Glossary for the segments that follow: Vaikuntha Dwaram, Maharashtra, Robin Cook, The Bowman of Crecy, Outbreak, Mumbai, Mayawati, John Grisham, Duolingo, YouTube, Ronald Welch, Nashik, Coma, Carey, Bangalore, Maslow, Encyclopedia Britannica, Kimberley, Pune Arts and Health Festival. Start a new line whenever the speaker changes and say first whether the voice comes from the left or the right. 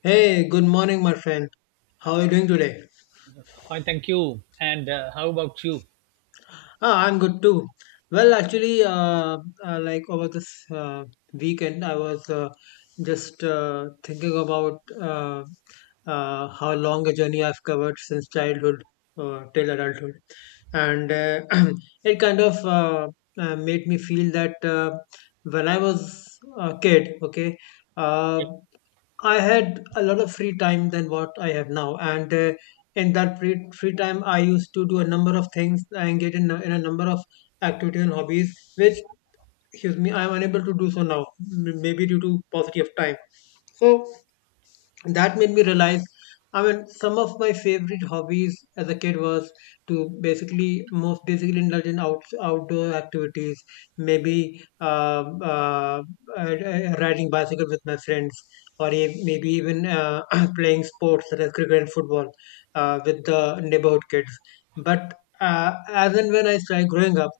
left: Hey, good morning, my friend. How are you doing today?
right: Fine, thank you. And how about you?
left: Ah, I'm good too. Well, actually, uh, like over this weekend, I was just thinking about how long a journey I've covered since childhood till adulthood, and it kind of made me feel that when I was a kid, okay, uh, I had a lot of free time than what I have now, and in that free time, I used to do a number of things I engage in, in a number of activities and hobbies, which, excuse me, I am unable to do so now, maybe due to paucity of time. So and that made me realize. I mean, some of my favorite hobbies as a kid was to basically most basically indulge in outdoor activities, maybe uh, riding bicycle with my friends, or maybe even playing sports such as cricket and football with the neighborhood kids. But uh, as and when I started growing up,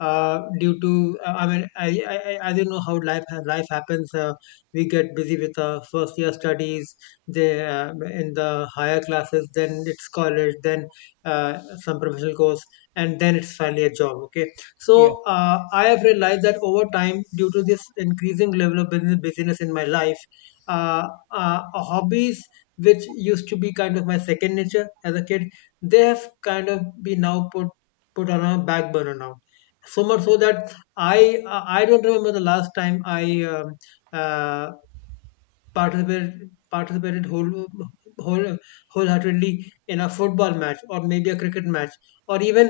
left: due to I mean I didn't know how life happens. We get busy with our first year studies, they in the higher classes, then it's college, then uh, some professional course, and then it's finally a job, okay. So
right: Yeah, yeah.
left: I have realized that over time, due to this increasing level of business busyness in my life, uh, hobbies which used to be kind of my second nature as a kid, they have kind of been now put on a back burner now, so much so that I don't remember the last time I um, uh, participated whole wholeheartedly in a football match or maybe a cricket match, or even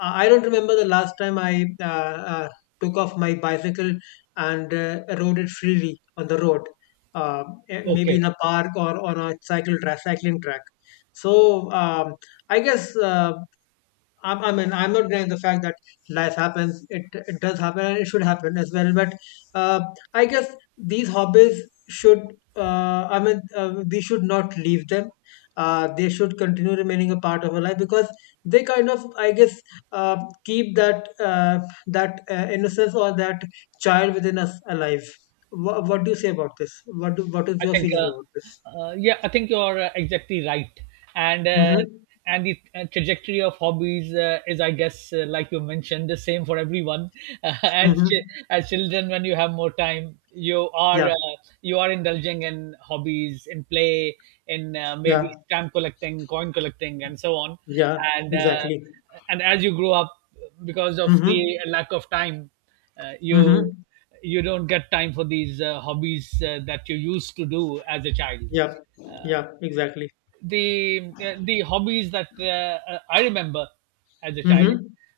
left: I don't remember the last time I took off my bicycle and rode it freely on the road, uh, maybe
right: Okay.
left: in a park or on a cycling track. So I guess. I mean, I'm not denying the fact that life happens. It does happen, and it should happen as well. But uh, I guess these hobbies I mean, we should not leave them. They should continue remaining a part of our life because they kind of, I guess, uh, keep that innocence or that child within us alive. What do you say about this? What is
right: I
left: your
right: think,
left: feeling
right: uh,
left: about this?
right: yeah, I think you're exactly right. And uh,
left: Mm-hmm.
right: and the trajectory of hobbies is, I guess, like you mentioned, the same for everyone. Uh, as ch-
left: Mm-hmm.
right: as children, when you have more time, you are
left: Yeah.
right: indulging in hobbies, in play, in maybe
left: Yeah.
right: stamp collecting, coin collecting, and so on.
left: Yeah.
right: And uh,
left: Exactly.
right: and as you grow up, because of
left: Mm-hmm.
right: the lack of time. You
left: Mm-hmm.
right: don't get time for these hobbies that you used to do as a child.
left: Yeah. Yeah. Exactly.
right: The hobbies that I remember as a child
left: Mm-hmm.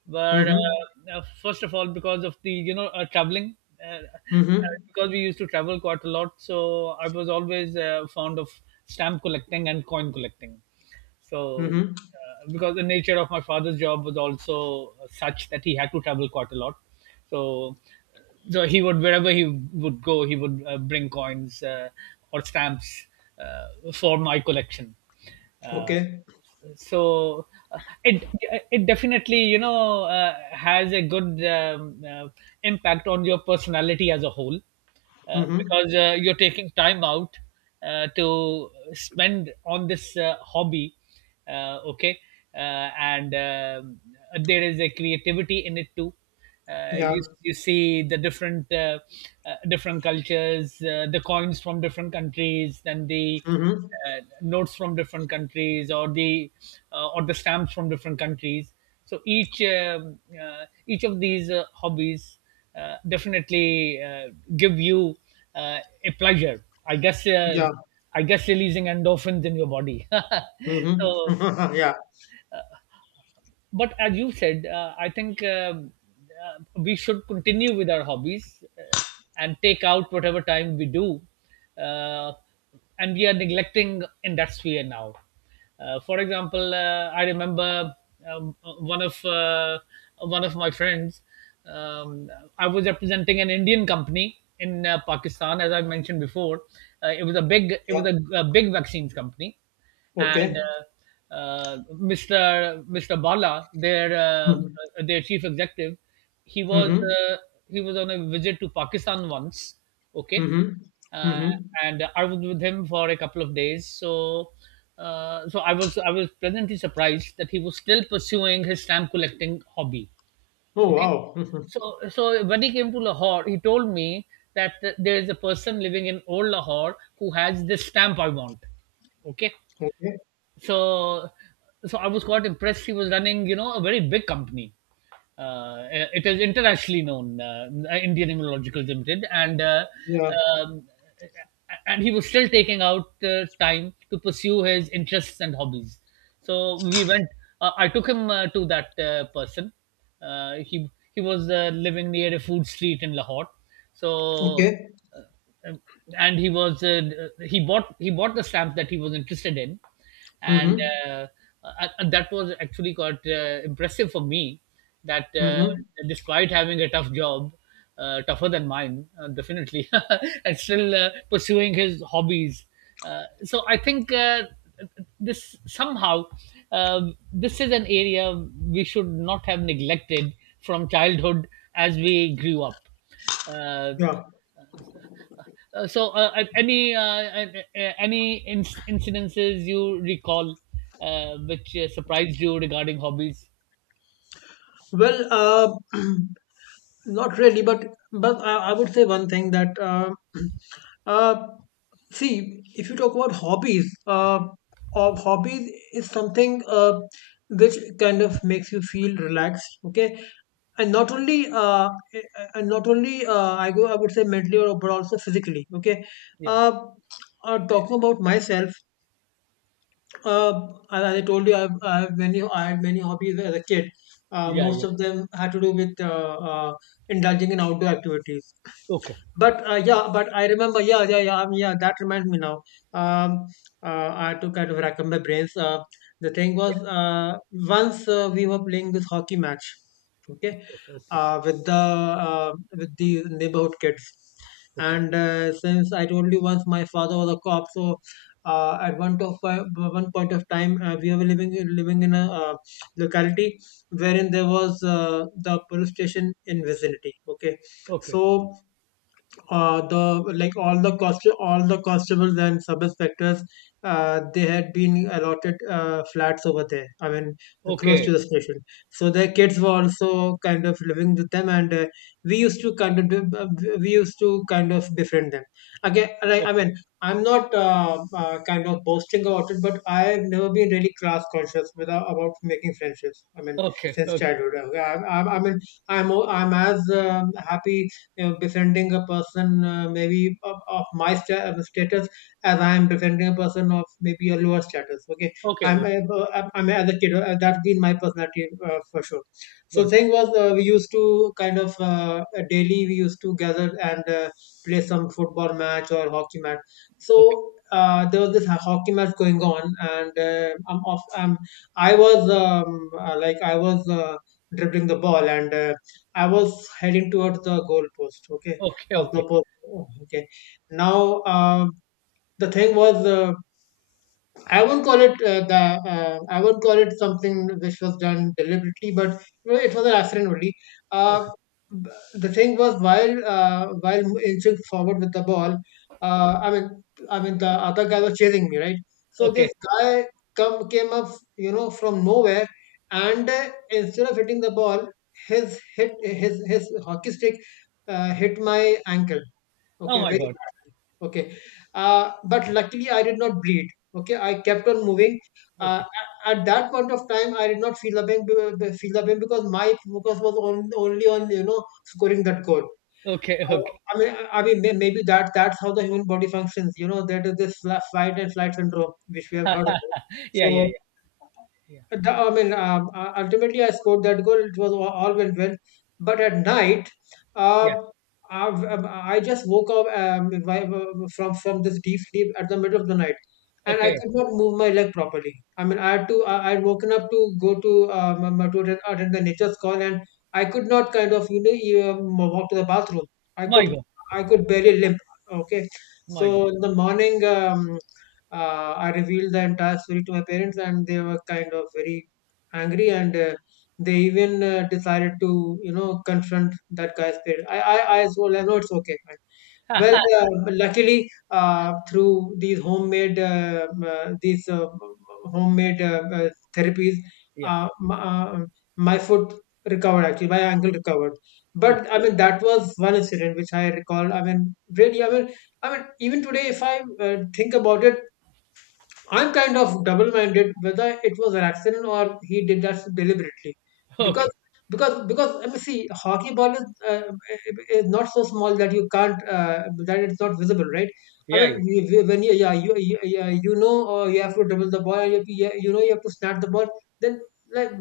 right: were
left: Mm-hmm.
right: first of all because of the traveling. Uh, uh,
left: Mm-hmm.
right: because we used to travel quite a lot, so I was always fond of stamp collecting and coin collecting. So,
left: Mm-hmm.
right: because the nature of my father's job was also such that he had to travel quite a lot, so he would wherever he would go, he would bring coins or stamps for my collection. Uh,
left: Okay.
right: so uh, it it definitely has a good impact on your personality as a whole
left: Mm-hmm.
right: because you're taking time out to spend on this hobby. Okay and There is a creativity in it too. uh,
left: Yeah.
right: you you see the different different cultures, the coins from different countries, then the
left: Mm-hmm.
right: notes from different countries, or the or the stamps from different countries. So each of these hobbies definitely give you a pleasure. I guess uh,
left: Yeah.
right: I guess releasing endorphins in your body. So
left: Mm-hmm. Yeah.
right: but as you said, I think we should continue with our hobbies and take out whatever time we do. Uh, and we are neglecting in that sphere now. For example, I remember um, one of uh, one of my friends. Um, I was representing an Indian company in Pakistan, as I mentioned before. It was a big it was
left: Yeah.
right: a big vaccines company, and
left: Okay.
right: Mr. Bala,
left: Mm-hmm.
right: their chief executive, he was
left: Mm-hmm.
right: uh, he was on a visit to Pakistan once. Okay,
left: Mm-hmm.
right: uh,
left: Mm-hmm.
right: and I was with him for a couple of days. So I was pleasantly surprised that he was still pursuing his stamp collecting hobby.
left: Oh
right: Okay,
left: wow. Mm-hmm.
right: so when he came to Lahore, he told me that there is a person living in old Lahore who has this stamp I want. Okay,
left: Okay.
right: so I was quite impressed. She was running, you know, a very big company. It is internationally known, Indian Immunological Limited,
left: Yeah.
right: um, and he was still taking out time to pursue his interests and hobbies. So we went, I took him to that person. uh, he he was living near a food street in Lahore. so
left: Okay.
right: um, and he was he bought the stamp that he was interested in. And
left: Mm-hmm.
right: uh, that was actually quite impressive for me, that
left: Mm-hmm.
right: despite having a tough job, tougher than mine, definitely, and still pursuing his hobbies. So I think this somehow, this is an area we should not have neglected from childhood as we grew up. Uh,
left: Yeah.
right: so, any incidences you recall which surprised you regarding hobbies?
left: Well, uh, not really, but I would say one thing, that uh, see, if you talk about hobbies, of hobbies is something which kind of makes you feel relaxed. Okay, and not only uh, and not only I would say mentally or but also physically. Okay,
right: Yeah,
left: uh, talking about myself, as I told you, I have many. I had many hobbies as a kid.
right: yeah,
left: Most
right: yeah.
left: of them had to do with uh, indulging in outdoor activities.
right: Okay.
left: But yeah, but I remember, yeah, yeah, yeah, yeah. That reminds me now. Um, I had to kind of rack up my brains. The thing was,
right: Yeah.
left: once we were playing this hockey match, okay,
right: Okay.
left: uh, with the uh, with the neighborhood kids,
right: Okay.
left: and since I told you once, my father was a cop, so at one point of time, we were living in a locality wherein there was the police station in vicinity. Okay,
right: Okay.
left: so the like all the constables and sub inspectors they had been allotted flats over there. I mean, close
right: Okay.
left: to the station, so their kids were also kind of living with them, and we used to kind of we used to kind of befriend them. Again, like, I
right: Okay.
left: mean, I'm not kind of boasting about it, but I've never been really class conscious without about making friendships. I mean,
right: Okay.
left: since
right: Okay.
left: childhood I mean, I'm I'm as happy, you know, befriending a person maybe of my status as I am befriending a person of maybe a lower status. Okay,
right: Okay. Okay.
left: I'm as a kid. That's been my personality for sure. So
right: Good.
left: thing was, we used to kind of daily we used to gather and play some football match or hockey match.
right: Okay.
left: So there was this hockey match going on, and I was I was dribbling the ball and I was heading towards the goal post, okay,
right: Okay.
left: of the
right: Okay.
left: post. Oh, Okay. Now, the thing was, I won't call it something which was done deliberately, but you know, it was an accident only.
right: Okay.
left: Uh, the thing was, while inching forward with the ball, uh, I mean I mean, the other guy was chasing me, right? So this
right: Okay.
left: guy come came up, you know, from nowhere, and instead of hitting the ball, his hockey stick hit my ankle.
right: Oh
left: Okay,
right: my
left: very
right: God.
left: okay but luckily I did not bleed. Okay, I kept on moving. uh,
right: Okay.
left: at, at that point of time, I did not feel feel the pain because my focus was only on, you know, scoring that goal.
right: Okay. Okay.
left: I mean, maybe that's how the human body functions, you know. That is this fight and flight syndrome which we have heard about.
right: Yeah.
left: So
right: Yeah. Yeah. Yeah.
left: I mean, ultimately I scored that goal. It was all went well. But at night, uh,
right: Yeah.
left: i I just woke up from this deep sleep at the middle of the night, and I
right: Okay.
left: could not move my leg properly. I mean, I had woken up to go to attend the nature's call, and I could not kind of, you know, walk to the bathroom. I
right: My
left: could
right: God.
left: I could barely limp. Okay,
right: My God.
left: so in the morning. I revealed the entire story to my parents, and they were kind of very angry, and they even decided to, you know, confront that guy's parents. I told them, no, it's okay, fine. Well, uh, luckily, through these homemade, these homemade therapies,
right: Yeah.
left: uh, m- uh, my foot recovered. Actually, my ankle recovered.
right: Okay.
left: But I mean, that was one incident which I recall. I mean, really, I mean, even today, if I think about it, I'm kind of double-minded whether it was an accident or he did that deliberately, because
right: Okay.
left: let me see, hockey ball is not so small that you can't that it's not visible, right? I
right: Yeah.
left: mean,
right: Yeah.
left: when you you know, you have to dribble the ball, you, you know, you have to snap the ball, then like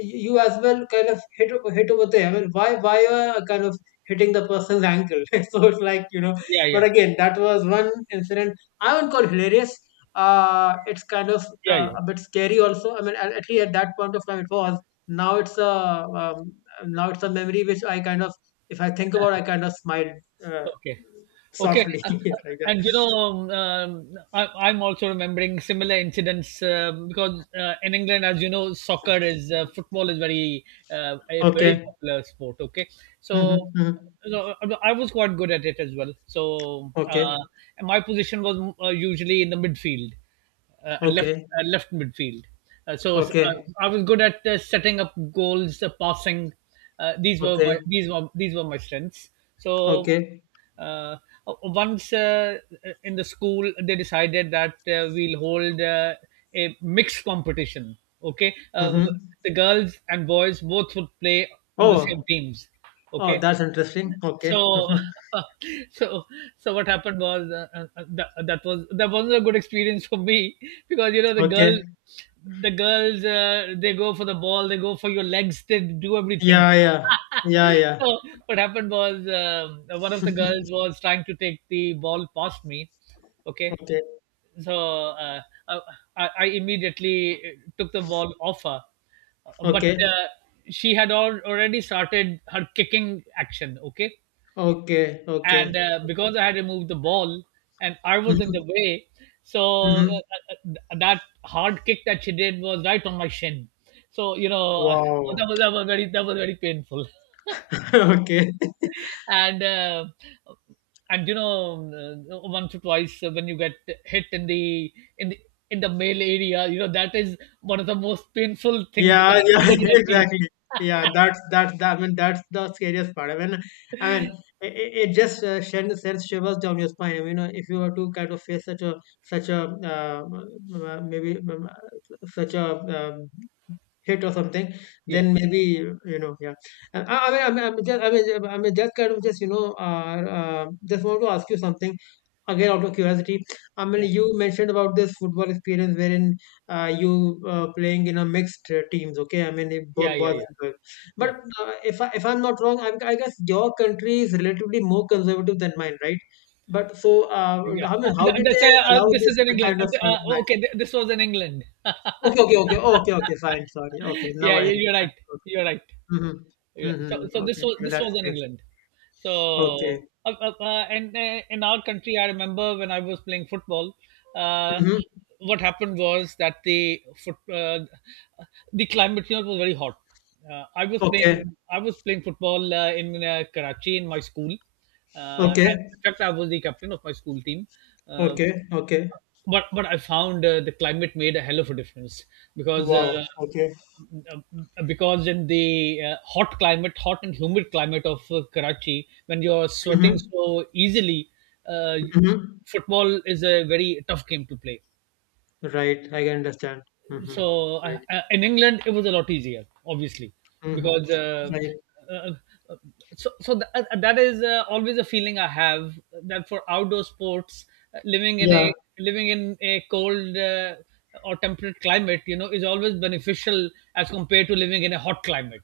left: you as well kind of hit over there. I mean, why you are kind of hitting the person's ankle? So it's like, you know,
right: Yeah.
left: but
right: Yeah.
left: again, that was one incident. I would call hilarious. It's kind of
right: Yeah. Yeah.
left: a bit scary also. I mean, at least at that point of time it was. Now it's a um, Now it's a memory which if I think about, I kind of smile uh,
right: Okay. Okay.
left: softly
right: Uh, uh,
left: like that.
right: and you know, I, I'm also remembering similar incidents because in England, as you know, soccer is football is very a very
left: Okay.
right: popular sport. Okay, so.
left: Mm-hmm, hmm.
right: So I was quite good at it as well.
left: Okay.
right: My position was usually in the midfield, uh, left
left: Okay.
right: left midfield. Uh, so uh,
left: Okay.
right: I was good at setting up goals, passing. These were my
left: Okay.
right: these were my strengths. So
left: Okay.
right: uh, Once in the school they decided that we'll hold a mixed competition, okay,
left: Mm-hmm.
right: the girls and boys both would play on the same
left: Oh.
right: teams.
left: Oh,
right: Okay,
left: that's interesting. Okay.
right: so
left: Mm-hmm.
right: so so what happened was that, that was that wasn't a good experience for me because you know
left: Okay.
right: the girls they go for the ball, they go for your legs, they do everything.
left: Yeah. Yeah. Yeah. Yeah.
right: So what happened was, one of the girls was trying to take the ball past me. Okay,
left: Okay.
right: so uh, I, immediately took the ball off her. But
left: Okay.
right: She had already started her kicking action. Okay,
left: Okay. Okay.
right: and
left: Okay.
right: because I had removed the ball and I was in
left: Mm-hmm.
right: the way, so
left: Mm-hmm.
right: that hard kick that she did was right on my shin. So you know, that
left: Wow.
right: was that was very painful.
left: Okay.
right: and uh, and you know, once or twice, when you get hit in the in the male area, you know, that is one of the most painful things you
left: Yeah,
right: can
left: yeah,
right: ever feel.
left: exactly. Yeah, that's I mean that's the scariest part. I mean it just sends shivers down your spine. I mean, you know, if you were to kind of face such a such a maybe such a um, hit or something,
right: Yeah,
left: then maybe you know, yeah. I mean, just kind of just, you know, just want to ask you something. Again, out of curiosity, I mean,
right: yeah,
left: you mentioned about this football experience wherein you playing in a mixed teams. Okay, I mean if both
right: yeah, yeah,
left: boys
right: yeah,
left: and girls,
right: yeah,
left: but if I'm not wrong, I guess your country is relatively more conservative than mine, right? But so uh,
right: yeah.
left: I mean how
right: Th-
left: did
right: that's,
left: they allow
right: this
left: this
right: is in england
left: kind of
right: th-
left: match?
right: okay th- This was in England.
left: Okay, okay, okay, oh, okay, okay, fine, sorry, okay, now
right: Yeah,
left: I
right: yeah, you're
left: understand.
right: right.
left: Okay.
right: You're right.
left: Mm-hmm.
right: Yeah. So,
left: Mm-hmm. Okay, yeah,
right: this was
left: that's
right: in
left: it.
right: England. So
left: Okay.
right: and In our country, I remember, when I was playing football, uh,
left: Mm-hmm.
right: what happened was that the climate here was very hot.
left: Okay,
right: I was playing football in Karachi in my school. And
left: okay,
right: In fact, I was the captain of my school team. Uh,
left: okay, okay,
right: but I found the climate made a hell of a difference, because uh,
left: wow, okay.
right: because in the hot climate, hot and humid climate of Karachi, when you're sweating
left: Mhm,
right: so easily, uh,
left: mhm.
right: football is a very tough game to play.
left: Right, I can understand. Mhm.
right: So
left: Right.
right: in England, it was a lot easier, obviously,
left: Mhm.
right: because
left: Right.
right: uh, uh, that is always a feeling I have, that for outdoor sports, uh, living in
left: Yeah.
right: a living in a cold or temperate climate, you know, is always beneficial as compared to living in a hot climate.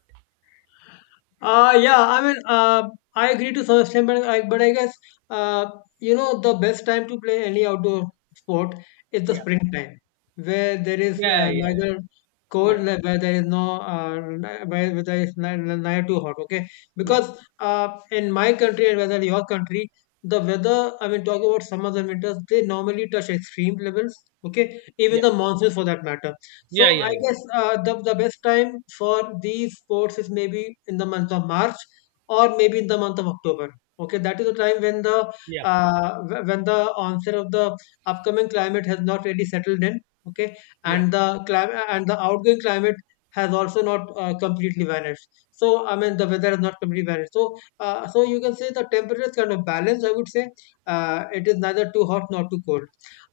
left: Yeah, I mean, I agree to some extent, but but I guess, uh, you know, the best time to play any outdoor sport is the
right: Yeah,
left: springtime, where there is
right: yeah, yeah,
left: neither
right: yeah,
left: cold, where there is no, where there is neither too hot, okay?
right: yeah,
left: Because in my country and whether your country, the weather, I mean, talk about summers and winters, they normally touch extreme levels, okay? Even the monsoons for that matter.
right: yeah,
left: So
right: yeah,
left: I
right: yeah, yeah,
left: guess the best time for these sports is maybe in the month of March or maybe in the month of October. Okay, that is the time when the
right: yeah,
left: uh, wh- when the onset of the upcoming climate has not really settled in. Okay,
right: yeah.
left: and the climate and the outgoing climate has also not completely vanished. So I mean the weather has not completely vanished. So you can say the temperature is kind of balanced. I would say it is neither too hot nor too cold.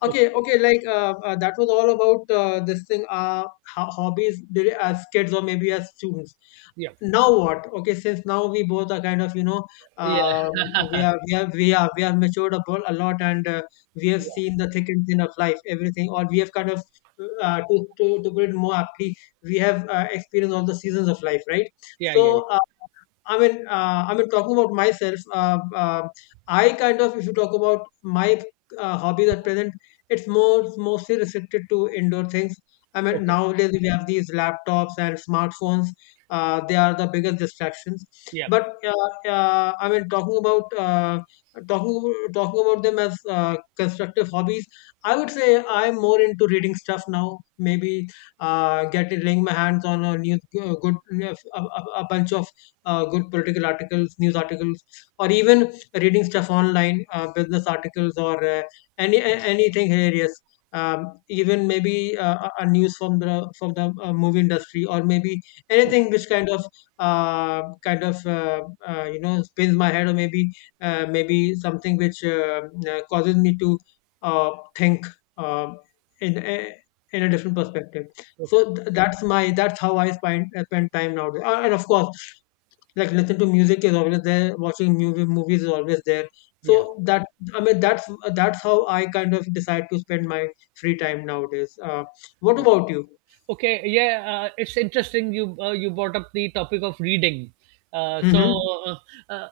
right: Okay,
left: Okay, okay, like that was all about this thing, hobbies did as kids or maybe as students.
right: yeah,
left: Now what? Okay, since now we both are kind of, you know,
right: yeah,
left: um, we are matured a lot, and we have
right: yeah,
left: seen the thick and thin of life, everything, or we have kind of to put it more aptly, we have experienced all the seasons of life, right?
right: yeah, yeah. Yeah.
left: So talking about myself, I kind of, if you talk about my hobbies at present, it's more mostly restricted to indoor things. I mean,
right: Okay,
left: nowadays we have these laptops and smartphones. They are the biggest distractions.
right: yeah,
left: But I mean, talking about them as constructive hobbies, I would say I'm more into reading stuff now. Maybe getting laying my hands on a new good a bunch of good political articles, news articles, or even reading stuff online, business articles, or anything hilarious. Even maybe a news from the movie industry, or maybe
right: okay,
left: anything which kind of you know spins my head, or maybe something which causes me to uh, think uh, in a, in a different perspective.
right: okay,
left: So that's how I spend time nowadays. And of course, like listening to music is always there, watching movies is always there.
right: yeah.
left: So that, I mean that's how I kind of decide to spend my free time nowadays. What about you?
right: Okay, yeah, it's interesting you you brought up the topic of reading. Uh, so,
left: Mm-hmm.
right: uh, uh,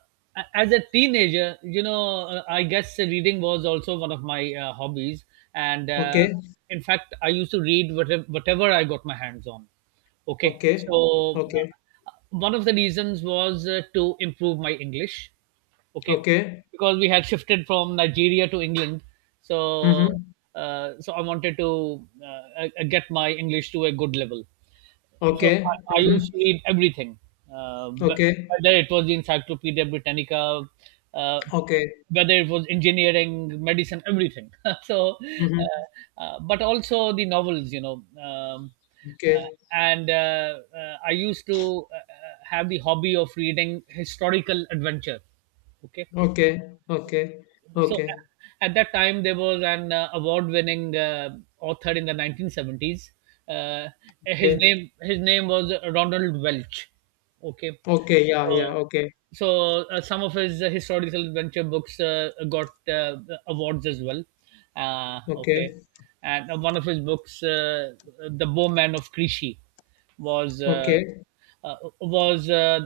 right: as a teenager, you know, I guess reading was also one of my hobbies, and
left: Okay,
right: in fact, I used to read whatever I got my hands on. Okay,
left: okay,
right: so
left: okay,
right: one of the reasons was to improve my English. Okay,
left: okay.
right: because we had shifted from Nigeria to England. So,
left: Mm-hmm.
right: so I wanted to get my English to a good level. So
left: Okay.
right: I used to
left: Mm-hmm.
right: read everything, uh, wh-
left: Okay,
right: whether it was the Encyclopedia Britannica, uh,
left: okay.
right: whether it was engineering, medicine, everything. so,
left: Mm-hmm.
right: but also the novels, you know. Uh,
left: Okay,
right: and I used to have the hobby of reading historical adventure. Okay,
left: okay, okay,
right: so
left: okay,
right: at that time there was an award-winning author in the 1970s. Uh,
left: okay,
right: his name was Ronald Welch. Okay,
left: okay. Yeah,
right: so
left: yeah. Okay,
right: some of his historical adventure books got awards as well. Okay,
left: okay,
right: and one of his books, The Bowman of Crecy, was. Uh,
left: okay,
right: uh, was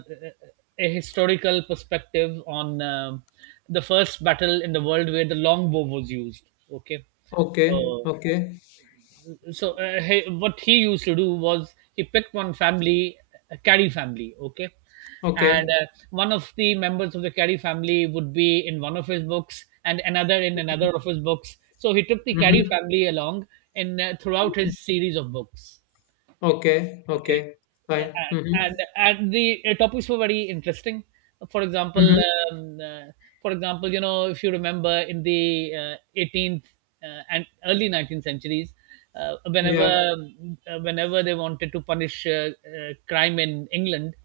right: a historical perspective on, the first battle in the world where the longbow was used. Okay,
left: okay,
right: so
left: okay,
right: what he used to do was he picked one family, a Carey family. Okay, and
left: okay.
right: one of the members of the Carey family would be in one of his books, and another in another of his books. So he took the Carey
left: Mm-hmm.
right: family along in throughout his series of books
left: Okay, okay,
right: okay Uh,
left: fine.
right: and and,
left: Mm-hmm.
right: and the topics were very interesting, for example
left: Mhm.
right: uh, for example, you know, if you remember in the uh, 18th and early 19th centuries,
left: Yeah.
right: whenever they wanted to punish crime in england,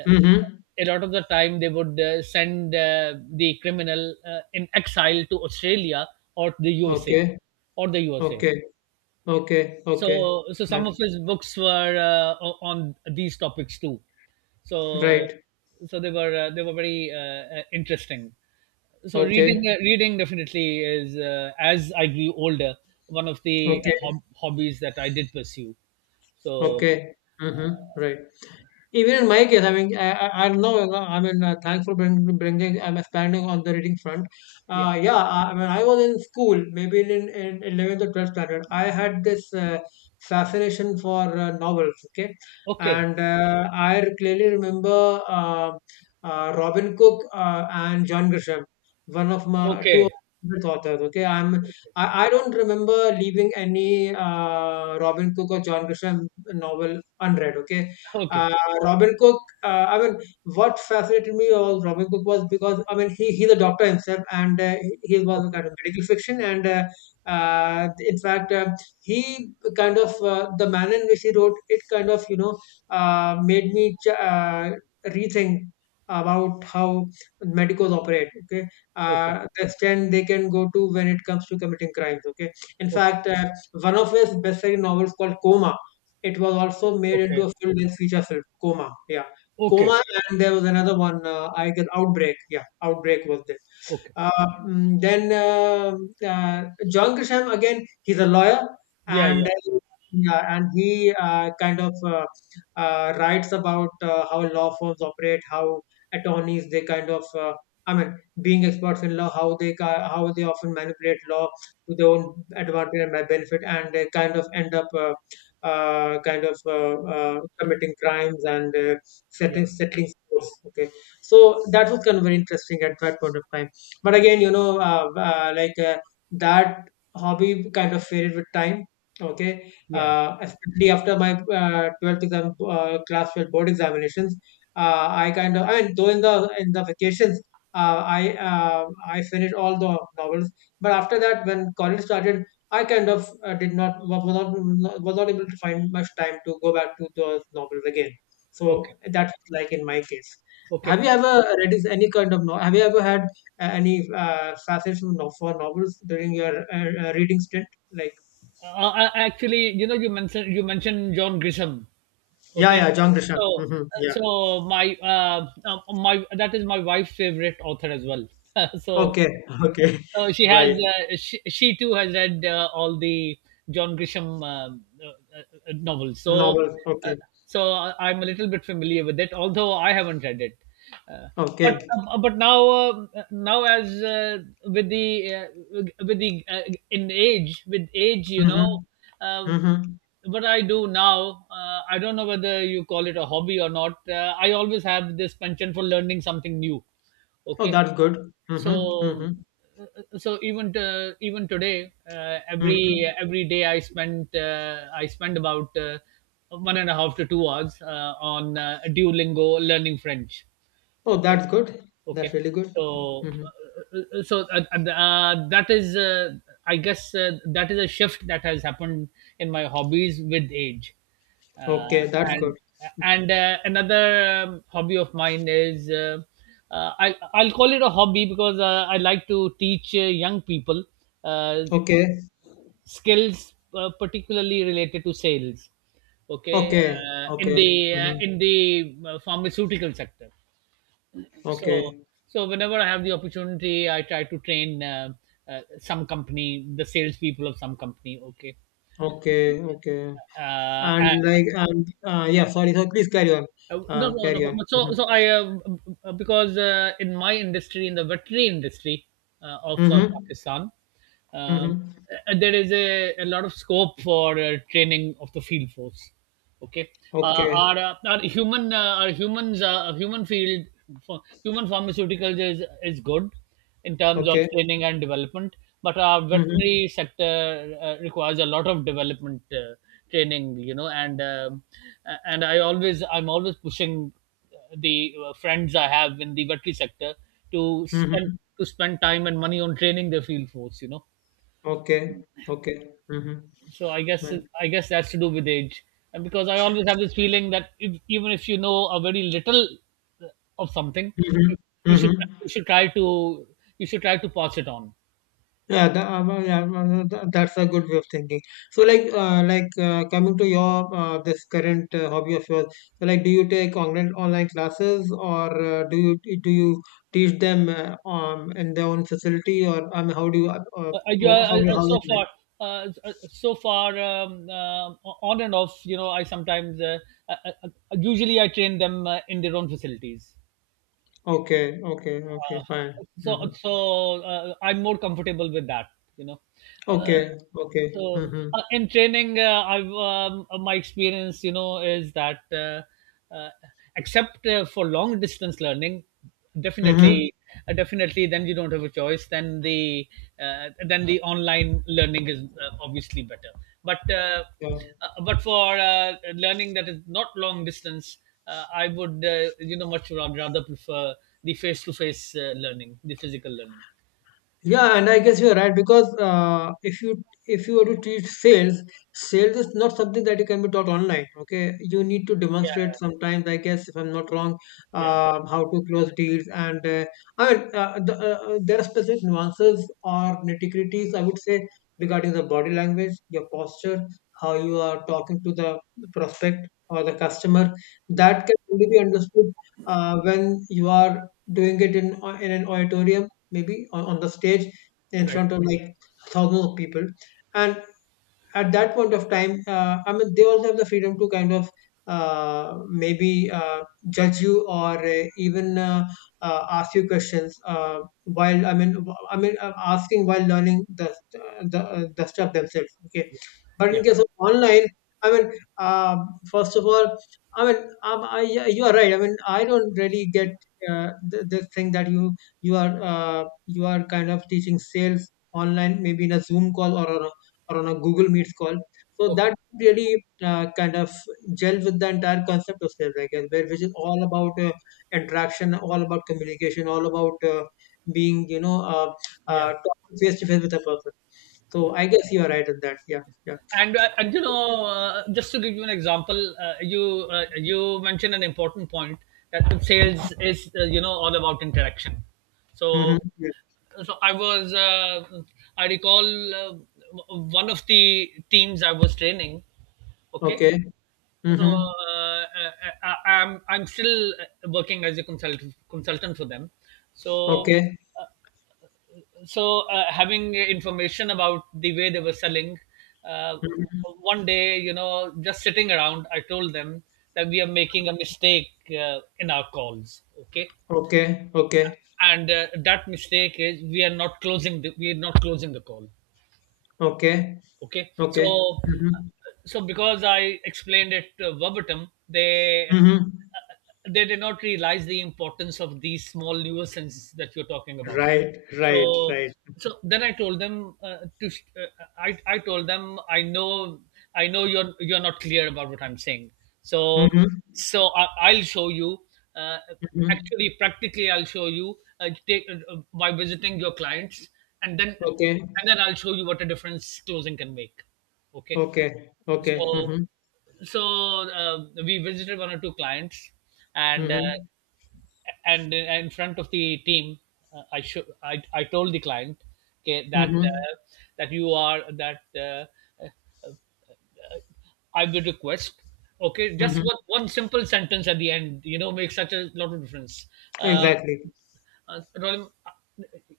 right: uh,
left: Mhm.
right: a lot of the time they would send the criminal in exile to australia or the
left: Okay.
right: usa.
left: Okay. Okay. Okay.
right: So some of
left: Fine.
right: his books were on these topics too. So,
left: Right.
right: so they were very interesting. So reading
left: Okay.
right: reading definitely is, as I grew older, one of the
left: Okay.
right: hobbies that I did pursue. So
left: Okay. Mhm. Right. Even in my case, I mean, I don't know. You know, I mean, thanks for bringing. I'm expanding on the reading front.
right: yeah,
left: Yeah, I mean, I was in school, maybe in 11th or 12th standard. I had this fascination for novels. Okay,
right: okay,
left: and I clearly remember Robin Cook and John Grisham, one of my two of
right: okay,
left: my favorite authors. Okay, I don't remember leaving any Robin Cook or John Grisham novel unread. Okay.
right: okay,
left: uh, Robin Cook, I mean, what fascinated me about Robin Cook was because, I mean, he's a doctor himself, and he was a
right: okay,
left: kind of medical fiction. And in fact, the manner in which he wrote it kind of, you know, made me rethink about how medicals operate, okay?
right: okay,
left: The extent they can go to when it comes to committing crimes, okay? In
right: okay,
left: fact, one of his best-selling novels called Coma, it was also made into
right: okay,
left: a full-length feature film, Coma. Yeah,
right: okay,
left: Coma, and there was another one. I guess Outbreak. Yeah, Outbreak was there.
right: okay.
left: Uh, then uh, John Grisham again, he's a lawyer,
right: Yeah,
left: and
right: yeah,
left: yeah, and he kind of writes about how law firms operate, how attorneys they kind of. I mean, being experts in law, how they often manipulate law to their own advantage and benefit, and they kind of end up kind of committing crimes and
right: yeah,
left: settling scores. Okay, so that was kind of very interesting at that point of time. But again, you know, like that hobby kind of faded with time. Okay,
right: yeah.
left: especially after my 12th exam, class 12 board examinations, I kind of, I mean, though in the vacations, I finished all the novels. But after that, when college started, I kind of did not was not was not able to find much time to go back to those novels again. So
right: Okay,
left: that was like in my case.
right: okay.
left: Have you ever read any kind of novel? Have you ever had any fascination for novels during your reading stint? Like
right: Uh, Actually, you know, you mentioned John Grisham.
left: yeah,
right: okay
left: yeah, John Grisham.
right: so
left: Yeah.
right: so my, that is my wife's favorite author as well. so
left: Okay. Okay.
right: Oh, she has.
left: Right.
right: She too has read all the John Grisham novels.
left: Novels.
right: Uh,
left: Okay.
right: so I- I'm a little bit familiar with it, although I haven't read it. Uh,
left: Okay.
right: but now, now as with the uh, with the in age with age, you know.
left: Mm-hmm.
right: Um,
left: Mm-hmm.
right: what I do now, I don't know whether you call it a hobby or not. I always have this penchant for learning something new.
left: Oh,
right: Okay,
left: that's good. Mm-hmm.
right: so
left: Mm-hmm.
right: so even today, every
left: Mm-hmm.
right: every day I spend about one and a half to 2 hours on duolingo learning french,
left: Oh,
right: okay.
left: that's good. That's
right: Okay.
left: really good.
right: So,
left: Mm-hmm.
right: so that is, I guess, that is a shift that has happened in my hobbies with age. Uh,
left: Okay, that's good.
right: and and another hobby of mine is, I, I'll call it a hobby because I like to teach young people uh,
left: Okay,
right: skills, particularly related to sales. Okay,
left: okay,
right: uh, in
left: okay,
right: the uh,
left: mhm,
right: in the uh, pharmaceutical sector. So
left: okay,
right: so whenever I have the opportunity, I try to train some company, the salespeople of some company. Okay.
left: okay, okay.
right: Uh,
left: And
right: I-
left: like, and yeah, sorry, so please carry on.
right: no, no, no.
left: Carry on.
right: but- So,
left: Mm-hmm,
right: so I, because in my industry, in the veterinary industry of
left: mm-hmm,
right: Pakistan, um,
left: mm-hmm.
right: there is a lot of scope for training of the field force. Okay,
left: Okay,
right: our human our humans human field for human pharmaceuticals is good, in terms of
left: okay,
right: training and development. But our
left: mm-hmm,
right: veterinary sector requires a lot of development, training, you know, and and I'm always pushing the friends I have in the veterinary sector to spend,
left: mm-hmm.
right: to spend time and money on training their field force, you know.
left: Okay, okay, mm-hmm.
right: So I guess
left: Right.
right: I guess that's to do with age, and because I always have this feeling that, if, even if you know a very little uh, of something,
left: Mm-hmm,
right: you should
left: mm-hmm.
right: you should try to you should try to pass it on.
left: Yeah, well, yeah, well, no, that's a good way of thinking. So, like, coming to your this current hobby of yours, so like, do you take online classes, or do you teach them in their own facility, or how do you
right: I,
left: how's
right: so
left: it like?
right: far, uh, uh, so far, um, uh, on and off, you know, I sometimes, I, I, usually I train them in their own facilities.
left: Okay, okay, okay,
right: Uh,
left: fine. Mm-hmm.
right: I'm more comfortable with that, you know. Uh,
left: Okay, okay. Mm-hmm.
right: in training, I've, my experience, you know, is that, except for long distance learning,
left: Mm-hmm.
right: definitely, definitely, then you don't have a choice. Then the online learning is, obviously better. But uh,
left: Yeah.
right: but for learning that is not long distance, I would, you know, much rather prefer the face to face learning, the physical learning.
left: Yeah, and I guess you're right because if you were to teach sales is not something that you can be taught online. Okay, you need to demonstrate
right: Yeah,
left: sometimes. I guess if I'm not wrong,
right: yeah,
left: how to close deals, and I mean uh, the, uh, there are specific nuances or nitty gritties. I would say, regarding the body language, your posture, how you are talking to the prospect or the customer.
right: yeah,
left: That can only be understood when you are doing it in an auditorium, maybe on the stage, in
right: right.
left: front of like thousands of people, and at that point of time, I mean, they also have the freedom to kind of maybe judge you, or even ask you questions while I mean, asking while learning the stuff themselves. Okay, but
right: Yeah,
left: in case of online, I mean, uh, first of all, I mean, yeah, you are right. I mean, I don't really get the thing that you are kind of teaching sales online, maybe in a Zoom call, or on a Google Meets call. So
right: okay.
left: that really kind of gel with the entire concept of sales, I guess, where which is all about interaction, all about communication, all about being, you know,
right: Yeah,
left: talking face to face with a person. So
right: yeah.
left: I guess you are right in that. Yeah, yeah.
right: And you know, just to give you an example, you mentioned an important point, that sales is, you know, all about interaction.
left: Mm-hmm.
right: So
left: Yeah.
right: so I was, I recall uh, one of the teams I was training. Okay.
left: Okay.
right: So uh,
left: Mm-hmm.
right: I, I, I'm still working as a consultant for them. So
left: Okay.
right: so having information about the way they were selling, uh,
left: Mm-hmm.
right: one day, you know, just sitting around, I told them that we are making a mistake in our calls. Okay,
left: Okay. Okay.
right: and that mistake is we are not closing the call.
left: Okay.
right: Okay,
left: Okay.
right: so
left: Mm-hmm.
right: so because I explained it verbatim,
left: Mm-hmm.
right: they did not realize the importance of these small nuisances that you're talking about.
left: Right. Right.
right: So,
left: Right.
right: so then I told them, I told them, I know you're not clear about what I'm saying. So
left: Mm-hmm.
right: so I, I'll show you. Uh,
left: Mm-hmm.
right: Actually, practically, I'll show you. Take By visiting your clients, and then
left: Okay.
right: and then I'll show you what a difference closing can make. Okay.
left: Okay. Okay.
right: So,
left: Mm-hmm.
right: so we visited one or two clients, and,
left: Mm-hmm.
right: in front of the team, I told the client, okay, that
left: Mm-hmm.
right: that you are that I will request. Okay, just
left: Mm-hmm.
right: one, one simple sentence at the end, you know, makes such a lot of difference. Uh,
left: Exactly.
right: Rolim,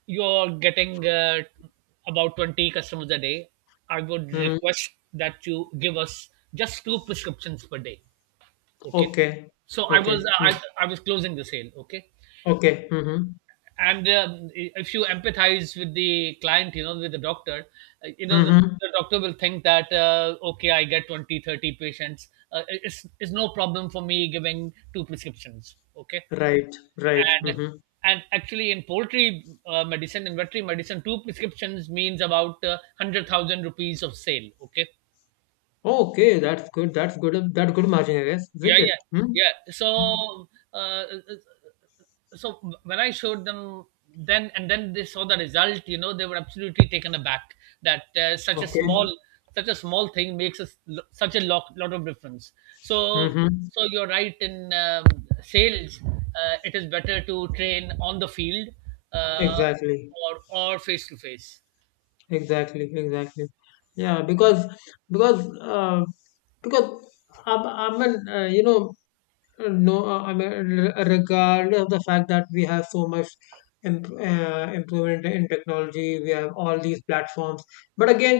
right: you're getting about 20 customers a day. I would
left: Mm-hmm.
right: request that you give us just two prescriptions per day. Okay.
left: Okay.
right: So I was,
left: Okay. Mm.
right: I was closing the sale. Okay.
left: Okay. Mm-hmm.
right: And if you empathize with the client, you know, with the doctor, you know, the,
left: Mm-hmm.
right: the doctor will think that, okay, I get 20, 30 patients. It's no problem for me giving two prescriptions. Okay,
left: Right. Right.
right: and,
left: Mm-hmm.
right: actually in poultry medicine, in veterinary medicine, two prescriptions means about 100,000 rupees of sale, okay.
left: Okay. That's good. That's good. That's good margin, I guess, isn't
right: yeah
left: it?
right: yeah
left: Mm?
right: yeah so uh, uh, so when I showed them, then and then they saw the result, you know, they were absolutely taken aback that such a small
left: Okay.
right: such a small thing makes us such a lot of difference. So
left: Mm-hmm.
right: so you're right, in sales, it is better to train on the field uh,
left: Exactly.
right: or face to face.
left: Exactly. Exactly. Yeah. Because uh, because I mean you know, no, I mean, regardless of the fact that we have so much improvement in technology, we have all these platforms. But again,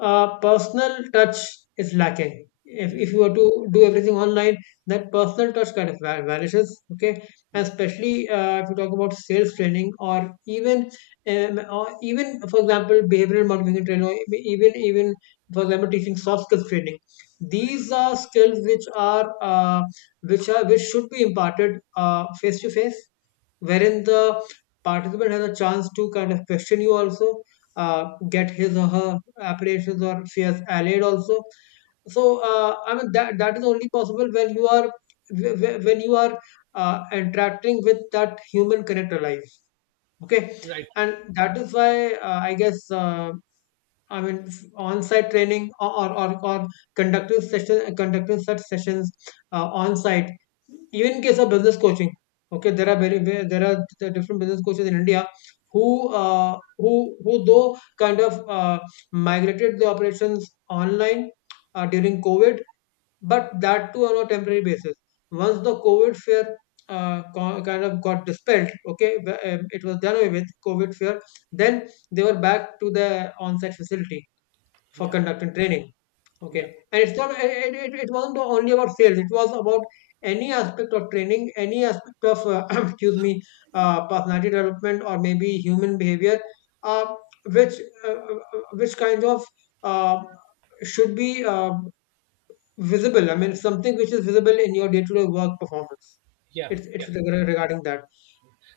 left: personal touch is lacking.
right: Yeah,
left: If you were to do everything online, that personal touch kind of vanishes. Okay, and
right: yeah,
left: especially if you talk about sales training or even for example behavioral motivation training, or even for example teaching soft skills training. These are skills which are which should be imparted face to face, wherein the participant has a chance to kind of question you also, uh, get his or her apprehensions or fears allayed also. So I mean that is only possible when you are wh- when you are interacting with that human connector life. Okay,
right: right, right.
left: and that is why I guess. I mean, on-site training or conducting such sessions on-site. Even in case of business coaching, okay, there are there are different business coaches in India who uh, who who though kind of migrated the operations online during COVID, but that too on a temporary basis. Once the COVID fear kind of got dispelled, okay, it was done away with COVID fear. Then they were back to the on-site facility for
right: Yeah,
left: conducting training.
right: yeah,
left: Okay, and it wasn't only about sales. It was about any aspect of training, any aspect of excuse me, personality development or maybe human behavior, uh, which uh, uh, which kind of uh, should be visible. I mean, something which is visible in your day-to-day work performance.
right: yeah,
left: It's it's
right: yeah.
left: reg- regarding that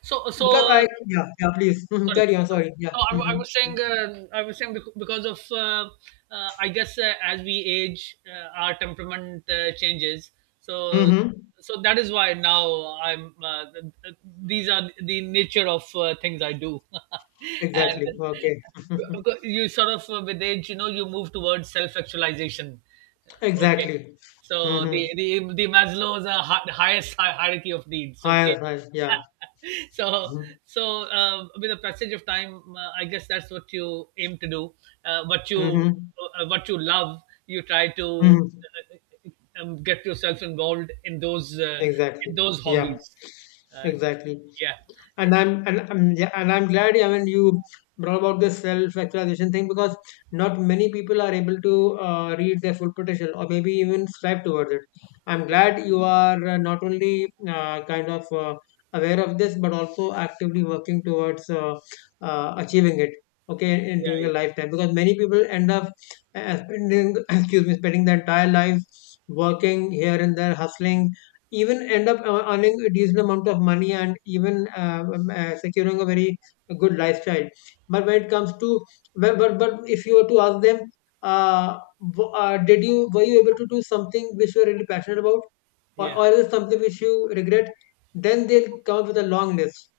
right: So
left: because I,
right: so
left: yeah, yeah, please. Mhm,
right: sorry.
left: carry on.
right: Sorry.
left: Sorry, yeah.
right: So I, wa- I
left: Hmm.
right: was saying, because of, I guess, as we age, our temperament changes. So,
left: Hmm.
right: so that is why now I'm, these are the nature of things I do, and
left: Exactly. Okay.
right: because you sort of, with age, you know, you move towards self-actualization. Okay,
left: Exactly.
right: so the
left: Mm-hmm.
right: Maslow's, hierarchy of needs.
left: Hi,
right: Okay,
left: hi, yeah.
right: so
left: Mm-hmm.
right: so with the passage of time, I guess that's what you aim to do, uh, what you
left: Mm-hmm.
right: what you love, you try to
left: Mm-hmm.
right: get yourself involved
left: Exactly.
right: in those
left: Yeah,
right: hobbies, uh,
left: exactly.
right: yeah, yeah,
left: And I'm yeah, and I'm glad, I mean, you brought about this self-actualization thing because not many people are able to reach their full potential or maybe even strive towards it. I'm glad you are not only kind of aware of this but also actively working towards achieving it. Okay, in during
right: yeah,
left: a lifetime because many people end up spending excuse me, spending their entire lives working here and there, hustling, even end up earning a decent amount of money and even securing a very good lifestyle. But when it comes to, but if you were to ask them, uh, did you, were you able to do something which you were really passionate about,
right: yeah,
left: or is it something which you regret? Then they'll come up with a long list.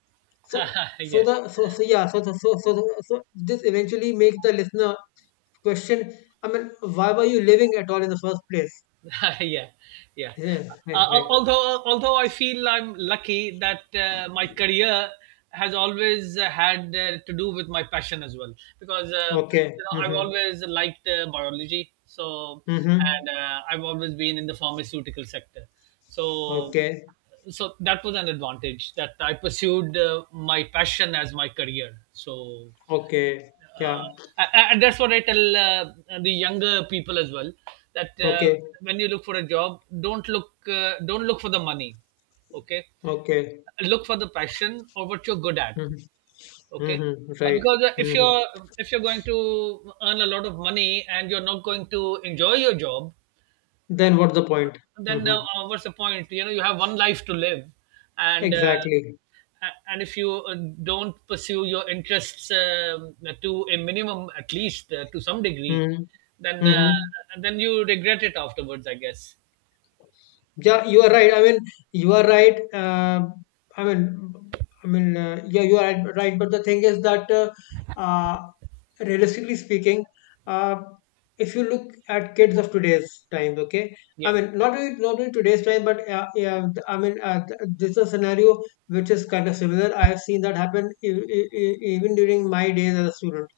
left: So
right: yeah.
left: so
right: Yeah.
left: the so, so yeah so so so so, so this eventually makes the listener question. I mean, why were you living at all in the first place?
right: Yeah, yeah.
left: Yeah, like like,
right: Although I feel I'm lucky that my career has always had to do with my passion as well, because,
left: okay.
right: you know, I've
left: Mhm.
right: always liked biology,
left: Mm-hmm.
right: and I've always been in the pharmaceutical sector, so
left: Okay.
right: so that was an advantage that I pursued my passion as my career.
left: Okay. Yeah.
right: Uh, and that's what I tell the younger people as well, that
left: Okay.
right: when you look for a job, don't look for the money, okay?
left: Okay.
right: Look for the passion, or what you're good at,
left: Mm-hmm.
right: okay?
left: Mm-hmm. Right.
right: Because
left: Mm-hmm.
right: if you're going to earn a lot of money and you're not going to enjoy your job,
left: Then what's the point?
right: then,
left: Mm-hmm.
right: what's the point? You know, you have one life to live, and,
left: Exactly.
right: and if you don't pursue your interests, to a minimum, at least to some degree,
left: Mm-hmm.
right: then,
left: Mm-hmm.
right: then you regret it afterwards, I guess.
left: Yeah, you are right. I mean, you are right. Um, I mean, I mean, yeah, you are right. Right, but the thing is that, uh, realistically speaking, uh, if you look at kids of today's time, okay, I
right: Yeah,
left: mean, not only today's time, but yeah, I mean, this is a scenario which is kind of similar. I have seen that happen even during my days as a student.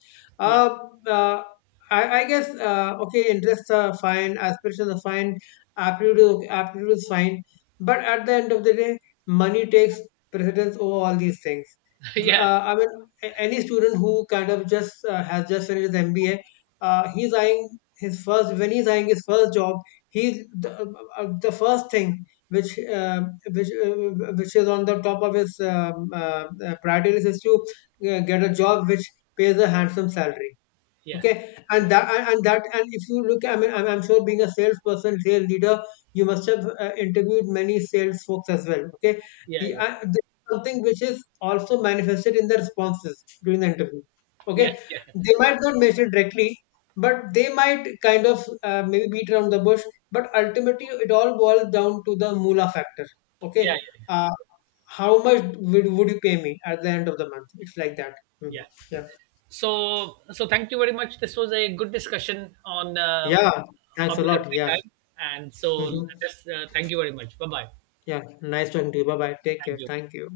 right: yeah,
left: Uh, uh, I guess okay, interests are fine, aspirations are fine, absolutely, absolutely is fine. But at the end of the day, money takes precedence over all these things.
right: yeah,
left: I mean, any student who kind of just finished his MBA, he's eyeing his first when he's eyeing his first job. He's the, the first thing which uh, which is on the top of his priority list is to get a job which pays a handsome salary,
right: yeah,
left: okay,
right: yeah,
left: and if you look, I mean, I'm sure, being a salesperson, sales leader, you must have interviewed many sales folks as well, okay.
right: yeah, yeah,
left: This is something which is also manifested in the responses during the interview, okay.
right: yeah, yeah,
left: They might not mention it directly, but they might kind of maybe beat around the bush, but ultimately it all boils down to the moolah factor, okay.
right: yeah,
left: uh, how much would you pay me at the end of the month? It's like that. Mhm.
right: yeah, yeah.
left: Yeah,
right: So thank you very much. This was a good discussion on
left: yeah, thanks a
right: hobbies of
left: lot,
right: free
left: yeah.
right: time, and so
left: Hmm.
right: let's, thank you very much. Bye bye.
left: Yeah, nice talking to you. Bye bye. Take care.
right: Thank you.
left: Thank you.